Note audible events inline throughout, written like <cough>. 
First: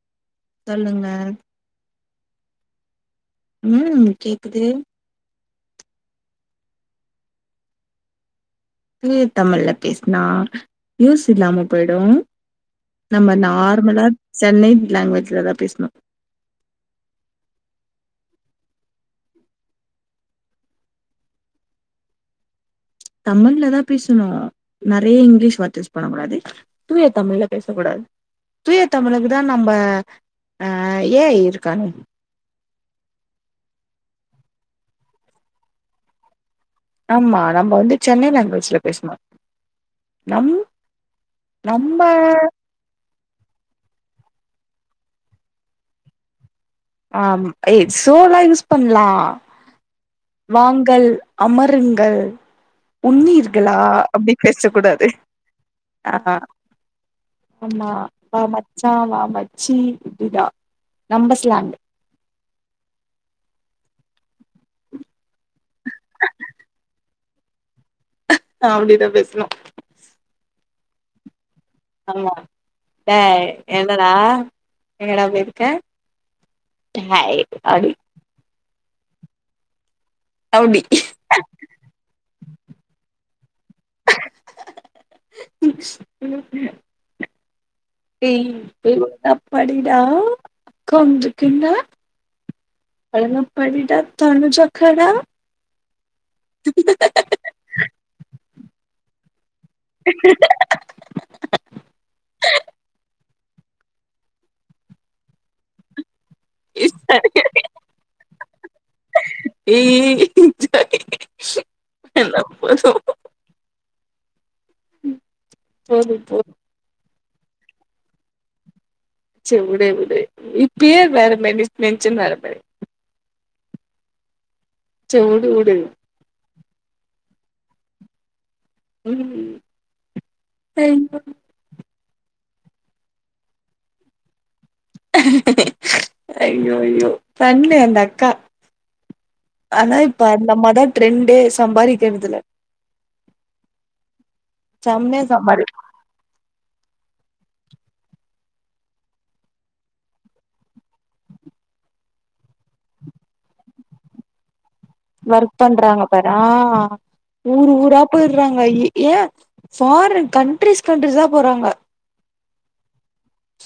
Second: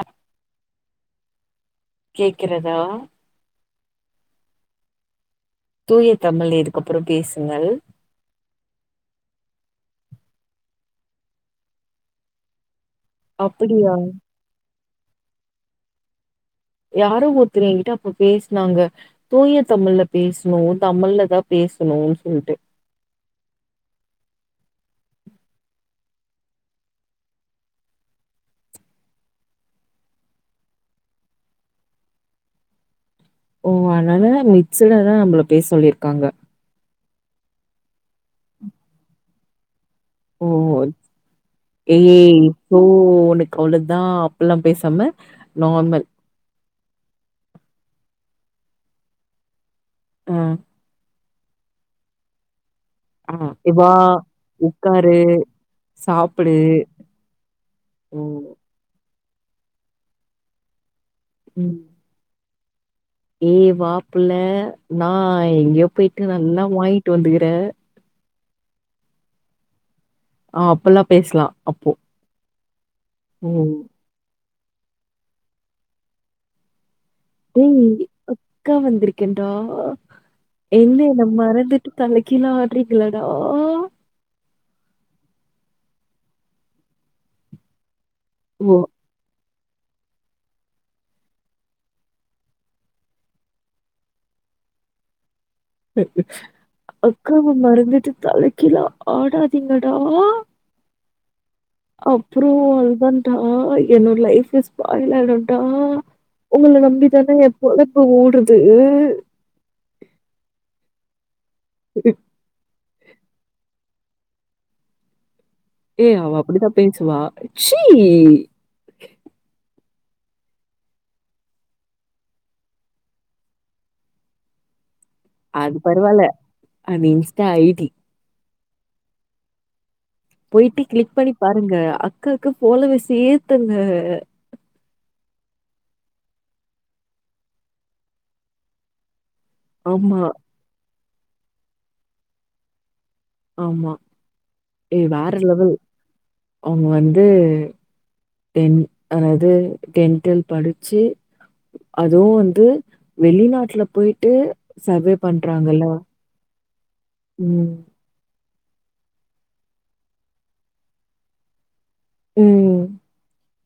ஆஹ் சொல்லுங்க கேக்கிறதா ம் கேக்குது தூய தமிழ்ல இதுக்க அப்றோ பேசுங்கள் தூய தமிழ்ல பேசனா யூஸ் இல்லாம போயிடும் நம்ம அப்படியா நார்மலா சென்னை லாங்வேஜ்லதா பேசுணோ யாரோ ஒருத்தங்கிட்ட அப்ப பேசுனாங்க தூய தமிழ்ல பேசுணு தமிழ்ல தான் பேசணு சொல்டு தமிழ்லதான் பேசணும் நெறைய இங்கிலீஷ் வார்த்த யூஸ் பண்ணக் கூடாது தூய தமிழ்ல பேசக் கூடாது தூய தமிழுக்கு தான் நம்ம ஆஹ் ஏ ஐ இருக்கானே ஓ அனால மிக்சுடாதா நம்பள பேசசொல்லிர்காங்க ஆமா நம்ம வந்து சென்னை லேங்குவேஜ்ல பேசணு ஓ நம் ஏ நம்ம சோ உனக்கவ்ள தான் எல்லாம் பேசாம நார்மல் ஆஹ் த் சோலா யூஸ் பண்லா ஆ வாங்கல் அமருங்கள் ஆ உண்ணீர்களா வா அப்டி பேச கூடாது உக்காரு ஆஹ் சாப்புடு ஆமா வா மச்சா வா மச் ச்சீ விடுடா நம்பஸ்லாண்ட் ம் ஏ வாபுல்ல நா எங்யோபோய்டு நல்லா வாங்ட்டு வந்துக்குற அப்படிதான் பேசுனோம் ஆ அப்பெலாம் பேசுலா ஆமா ஏய் என்னடா எங்கடா போயிருக்க டேய் அடி டேய் அக்கா வந்திருக்கன்றா அப்டி என்னே நா மறந்துட்டு தலைக் கீழாடி கிலடா ஏய் ஓ <unintelligible> படிடா கொஞ்சகூட அங்க படிடா கொஞ்சகூட அக்காவ மறந்துட்டு தலைக் கிலோ ஆடர் திங்கடா அப்புறம் அது டா என்னோட லைஃப்பே ஸ்பாயில் ஆயிடுண்டா உங்கள நம்பிதான என் பொழப்பு ஓடுது என்னப்பா சோகம் உம் ஏ அவ அப்படித்தான் பேசுவா ச்சீ செரி விடு விடு இப்பே வேரமெரி நெச்சன்ன வேற பாரு உடு அது உடு பரவால அது இன்ஸ்டா ஐடி ம் போயிட்டு கிளிக் ஐயோ பண்ணி பாருங்க அக்காகு ஃபாலோவர்ஸ ஏத்தூங்க ஐயோ அய்யோ பண்ணு அந்த அக்கா ஆன ஆமா இப்பா அந்தமாத ட்ரெண்டு சம்பாதிக்கறதுல ஆமா இ செம்மையா வேற சம்பாரி லெவல் அவுங்க வந்து டென் அதாவது டென்டெல் படிச்சி அதுவும் வந்து வெளிநாட்டுல போயிட்டு சர்வே ஒர்க் பண்றாங்கல்ல. பண்றாங்க பாரு ஆ ம். ஊரு ஊரா போயிரு குரோவ் மாய் ஏன் ஃபாரின் கண்ட்ரிஸ் கண்ட்ரிஸ் தான் போறாங்க ம்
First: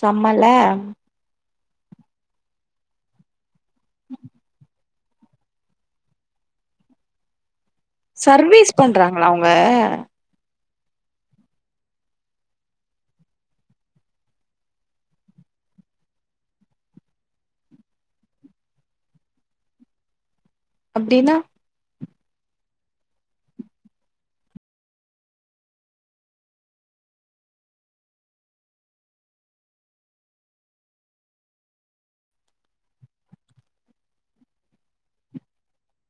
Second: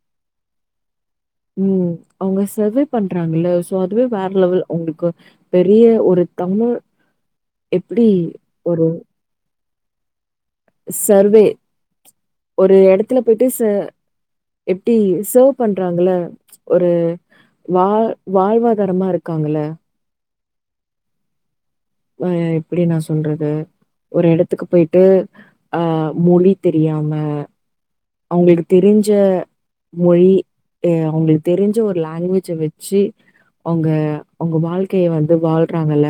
செம்மல ம் அவுங்க செர்வே பண்றாங்கல்ல சோ அதுவே வேற லெவல் அவுங்களுக்கு பெரிய ஒரு தமிழ் எப்படி சர்வீஸ் ஒரு பண்றாங்களா அவுங்க சர்வே ஒரு இடத்துல போயிட்டு எப்டி சர்வ் பண்றாங்கள ஒரு வாழ் வாழ்வாதாரமா இருக்காங்கள அப்டின்னா ஆஹ் எப்டி நான் சொல்றது ஒரு இடத்துக்கு போயிட்டு மொழி தெரியாம அவங்களுக்கு தெரிஞ்ச மொழி அஹ் அவங்களுக்கு தெரிஞ்ச ஒரு லாங்குவேஜ வச்சு அவுங்க அவுங்க வாழ்க்கைய வந்து வாழ்றாங்கல்ல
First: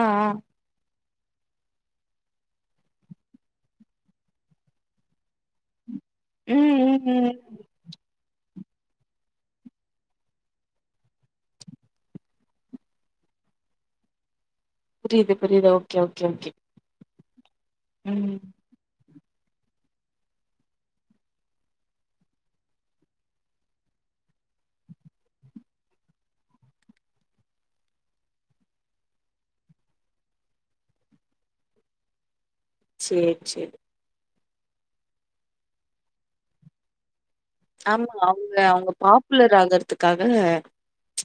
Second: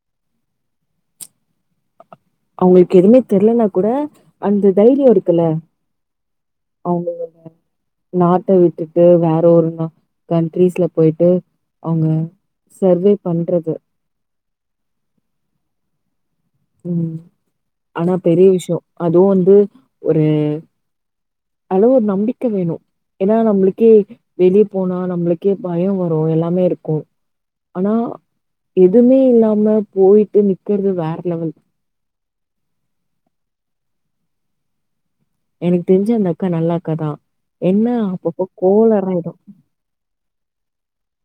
ஆஹ் ஆஹ் அவுங்களுக்கு எதுவுமே தெரிலனா கூட அந்த தைரியம் இருக்குல்ல ம் ம் அவுங்க ம் நாட்டை விட் விட்டு வேற ஒரு கண்ட்ரிஸ்ல போயிட்டு அவுங்க சர்வே பண்றது புரியுது புரியுது ஓகே ஓகே ஓகே ம் ஆனா ம் பெரிய விஷயம் அதுவும் வந்து ஒரு அளவு ஒரு நம்பிக்கை வேணும் ஏன்னா நம்மளுக்கே வெளிய போனா நம்மளுக்கே பயம் வரும் எல்லாமே இருக்கும் ஆனா எதுவுமே இல்லாம போயிட்டு நிக்கிறது வேற லெவல் சேரி சேரி எனக்கு தெரிஞ்ச அந்த அக்கா நல்ல அக்காதான் ஆமா அவுங்க அவுங்க பாப்புலர் ஆகுறதுக்காக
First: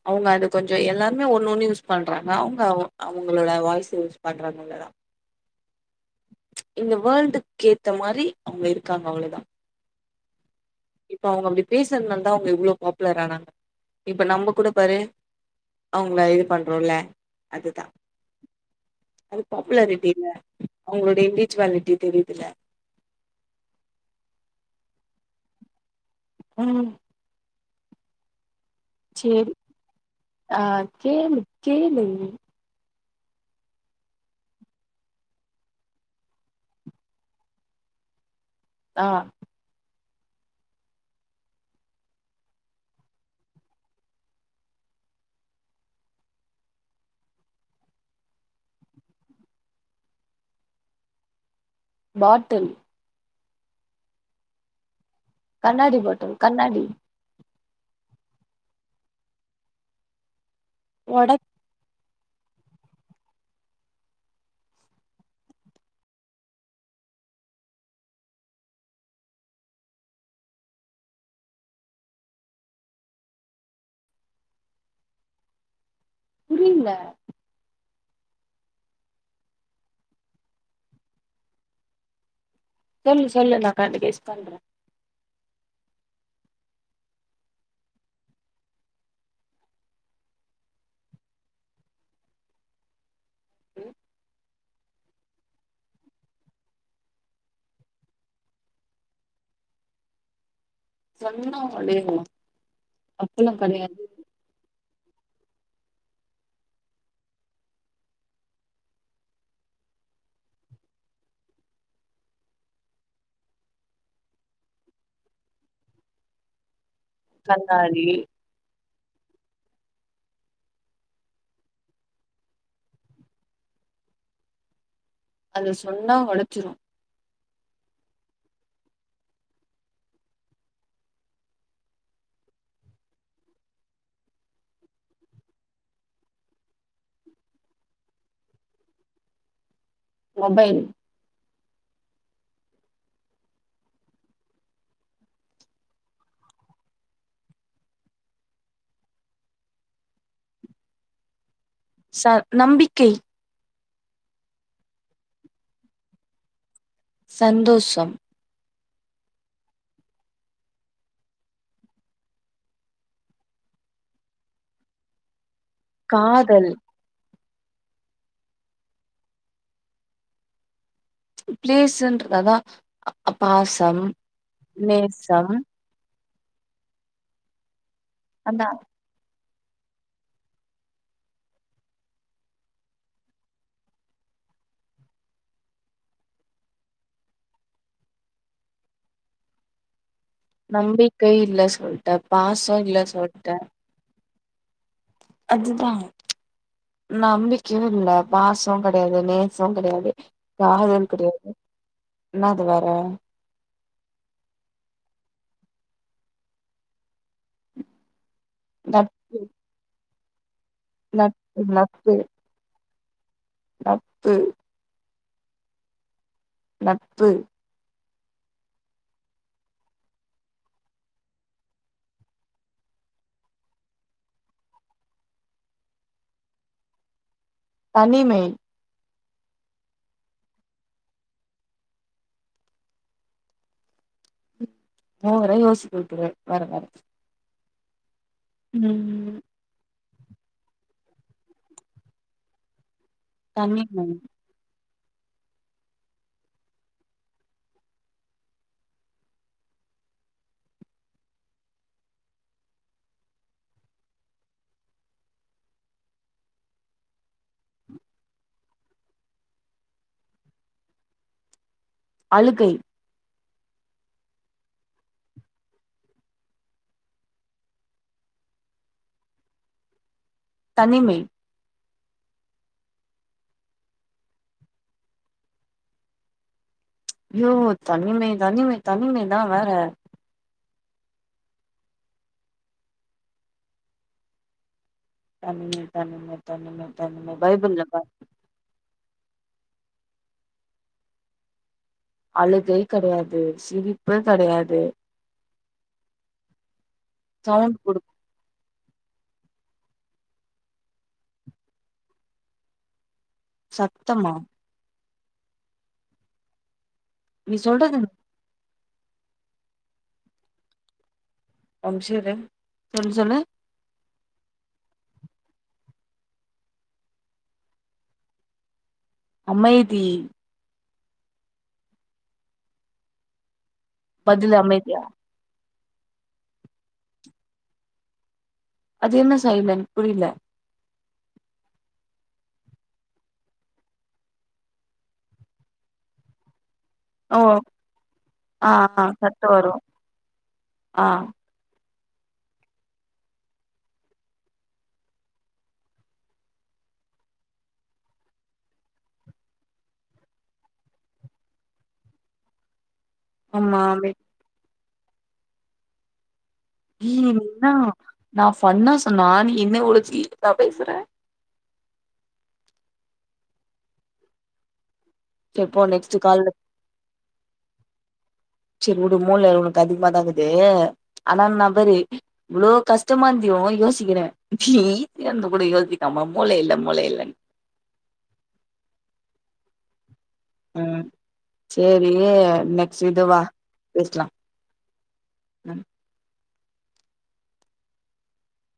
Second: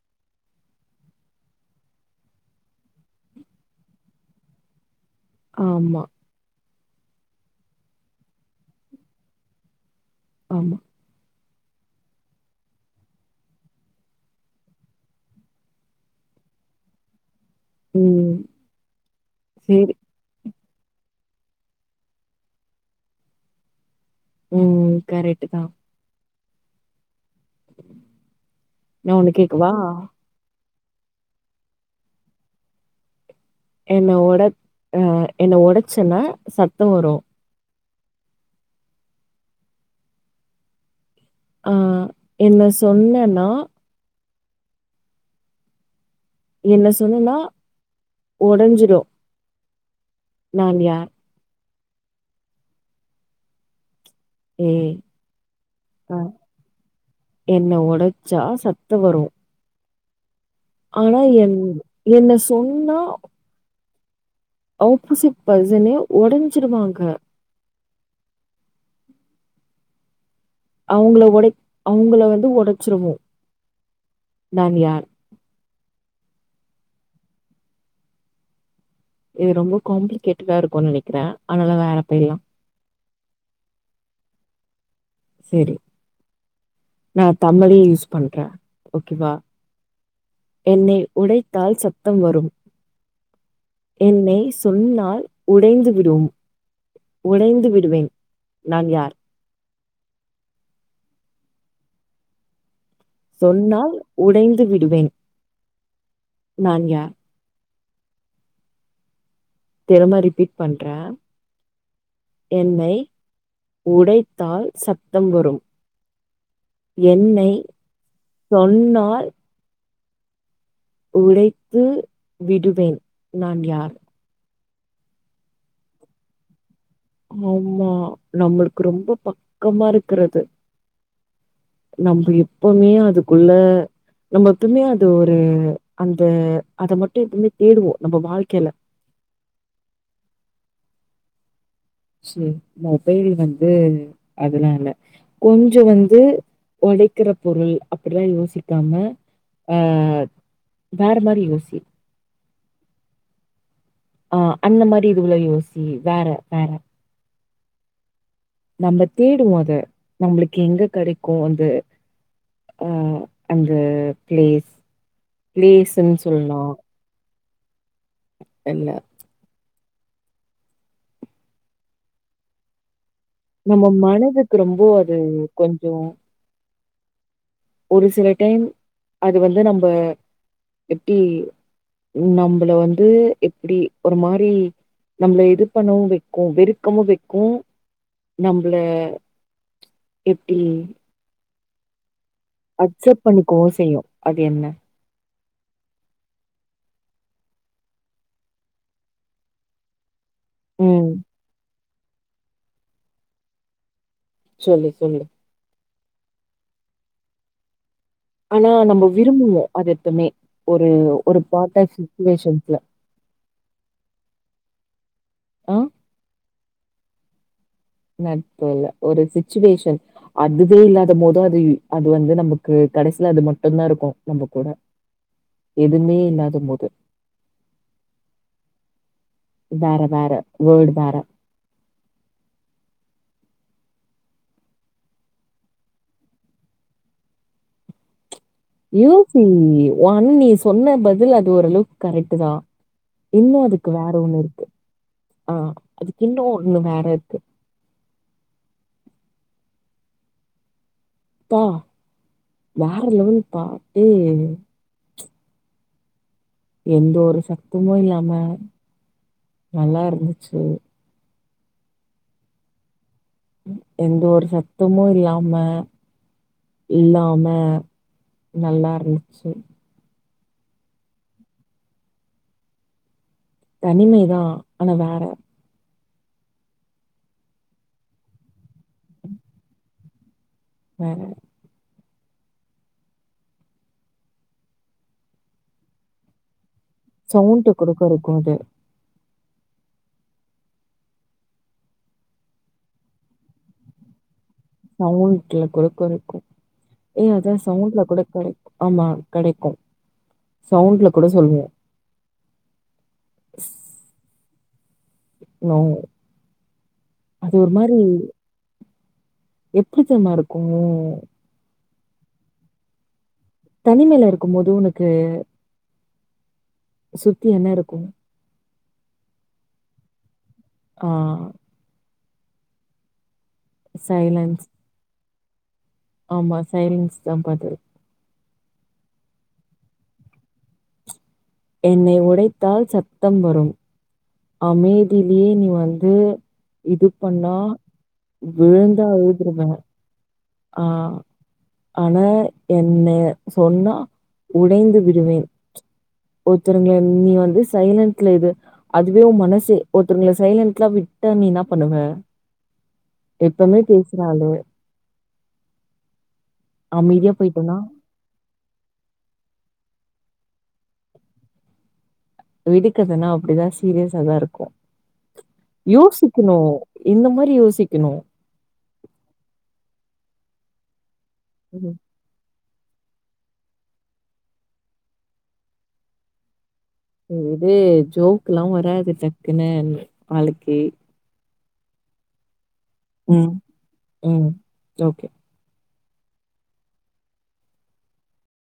அவுங்க அது கொஞ்சம் எல்லாருமே ஒண்ணு ஒண்ணு யூஸ் பண்றாங்க அவுங்க அவுங்களோட வாய்ஸ்சு யூஸ் பண்றாங்க அவ்ளோதான் ஆமா இந்த வேர்ல்டுக்கு கேத்த மாரி அவூங்க இருக்காங்க அவ்ளோதான் ஆமா அவுங்க அப்படி பேசுனால தான் அவுங்க இவ்ளோ பாப்புலர் ஆனாங்க இப்ப நம்ம கூட பாரு அவுங்கள இது பண்றோம்ல அதுதான் ம். அது சரி. பாப்புலாரிட்டில அவுங்களுடைய இன்ரிஜுவாலிட்டி தெரிதுல ம் கரெடு தான் உம் நா ஒண்ணு கேக்கவா ஆ கேளு கேளு என்ன ஒட அ என்ன ஒடச்சன்னா சத்த வரூ ஆ ஆ என்ன சொன்னனா என்ன சொன்னன்னா ஒடஞ்சுரு நான் யார் பாட்டில் உம் கண்ணாடி பாட்டில் கண்ணாடி என்ன ஒடச்சா சத்த வரூ ஆனா ஒனக் என் என்ன சொன்னா ஆப்போசிட் பர்சனே ஒடஞ்சுருவாங்க அவுங்கள ஒடை அவுங்கள வந்து ஒடச்சுருவோ நான் யார் புரில இது ரொம்ப காம்ப்ளிகேட்டடா இருக்குன் நெனக்கிறே அனால வேறப் பயர்லா சொல்லு சொல்லு நா கண்டினியுஸ் பண்றே சேரி நா‌ தமிழே யூஸ் பண்றே ஓகேவா என்னை உடைத்தால் சத்தம் வரும் என்னை சொன்னால் உடைந்து விடும் உடைந்து விடுவேன் நான் யார் சொன்னவுங்களேங்மா சொன்னால் உடைந்து விடுவேன் நான் யார் திரும்ம ரிபீட் பண்ற என்னை உடைத்தால் சத்தம் வரும் என்னை கண்ணாடி சொன்னால் உடைத்து விடுவேன் நான் யார் அது சொன்னா ஒடச்சிரு ஆமா நம்மளுக்கு ரொம்ப பக்கமாருக்குறது நம்ப எப்பமே அதுக்குள்ள நம்ம எப்பமே அது ஒரு அந்த அத மட்டு‌ எப்பவ்மே தேடுவோ நம்ம வாழ்க்கைல மொபைல் சே மொபைல் வந்து அதெல்லா இல்ல கொஞ்செ வந்து ஒடைக்கிற பொருள் அப்டில்லா யோசிக்காம ஆ வேற மாரி யோசி ச நம்பிக்கை ஆ அந்த மாரி இதுவுள யோசி வேற வேற சந்தோஷம் நம்ப தேடுவோ அத நம்பளுக்கு எங்க கெடைக்கு அது ஆ அந்த பிளேஸ் பிளேசுன் சொல்லா காதல் என்ன பிளேஸுன்றது அதா அ நம்ம பாசம் மனதுக்கு ரொம்ப அது நேசம் கொஞ்சொ ஒரு சில டைம் அதா அ து வந்து நம்ப எப்டி நம்பள வந்து எப்புடி ஒரு மாரி நம்ள இது பண்ணவு வக்கு வெறுக்கமு வெக்கு நம்பள எப்டி நம்பிக்கை இல்ல சரி பாசம் இல்ல அக்செப்ட் பண்ணிக்கவு சொல்டேன் செய்யு அது என்ன அதுதான் நம்பிக்கையும் இல்ல பாசம் கிடையாது நேசும் கிடையாது ம் காதல் கிடையாது இன்னது வற சொல்லு சொல்லு ஆனா நம்ம நட்பு விரும்புவோம் அது எப்பமே ஒரு ஒரு நட்பு பார்ட் டா சிச்சுவேஷ்சன்சுல பத்து ஆ நட்பு நட்பு இல்ல ஒரு சிச்சுவேஷன் அதுவே இல்லாத போதும் அது அது வந்து நமக்கு கடைசில அது மட்டம்தான் இருக்கும் நம்ப கூட எதுவுமே இல்லாத போது தனிமை வேற வேற வர்ட் வேற மூவர யோசிக்க வைக்கிற வர வர யூசி விலியோ ஒன்னு நீ சொன்ன பதில் அது ஓரளவுக்கு கரெக்ட் தான் இன்னும் அதுக்கு தனிமை வேற ஒண்ணு இருக்கு ஆஹ் அதுக்கு இன்னோ ஒண்ணு வேற இருக்கு பா வேற லெவல்பா ஏ எந்த ஒரு சத்தமும் இல்லாம நல்லா இருந்துச்சு அழுகை எந்த ஒரு சத்தமும் இல்லாம இல்லாம நல்லா இருந்துச்சு தனிமை தனிமைதான் ஆனா வேற யோ தனிமை தனிமை தனிமைதான் வேற வேற தனிமை தனிமை தனிமை தனிமை சவுண்டு பைபிள்ல பாரு கொடுக்குரகும் அது அழுகை கிடையாது சிரிப்பு கிடையாது சவுண்ட்ல கொடுக்கரக்கும் ஏய் அதான் சவுண்ட் குடு சவுண்ட்ல கொடுக்கரக் ஆமா கிடைக்கும் சவுண்ல கூட சொல்லுவோம் சத்தமா நோ அது நீ ஒரு மாரி சொல்றது எப்டி தெரிமா இருக்கும் ஒரு நிமிஷம் இரு சொல்லு சொல்லு தனிமையில இருக்கும் போது உனக்கு சுத்தி என்ன இருக்கும் அமைதி ஆ பதில் சைலன்ஸ். அமைதியா ஆமா சைலன்ஸ் தான் பாத்து அது என்ன சைலன் புரில என்னை உடைத்தால் சத்தம் வரும் அமைதியிலே நீ வந்து இது ஓ பண்ணா ஆ ஆ விழுந்தா சத்தோ வரு எழுதுருவேன் ஆ ஆஹ் ஆனா என்னை சொன்னா உடைந்து விடுவேன் ஒருத்தருங்க நீ வந்து சைலன்ட்ல இரு அதுவே ஓ மனசு ஒருத்தருங்களை சைலன்ட்லாம் விட்ட நீ என்ன பண்ணுவ எப்பமே ஆமா அமைதி பேசுறாலு அமைதியா என்ன போயிட்டோம்னா, நான் பண்ண சொன்னா நீ என்ன உழச்சு இதான் பேசுற விடுகதைனி அப்டிதான் சீரியஸா தான் இருக்கும் செரி போ நெக்ஸ்ட் கால் யோசிக்கணும் இந்த மாரி யோசிக்கணும் சரி உடு மூள உனக்கு அதிகமாதான்குது ஆனா நபரு இவ்ளோ கஷ்டமா இருவம் யோசிக்கிறேன் நீ இருந்து கூட யோசிக்காம மூளை இல்லாம இது ஜோக் எல்லாம் வராது டக்குன்னு ஆளுக்கு ம் சேரி நெக் உம் உம் ஓகே ம்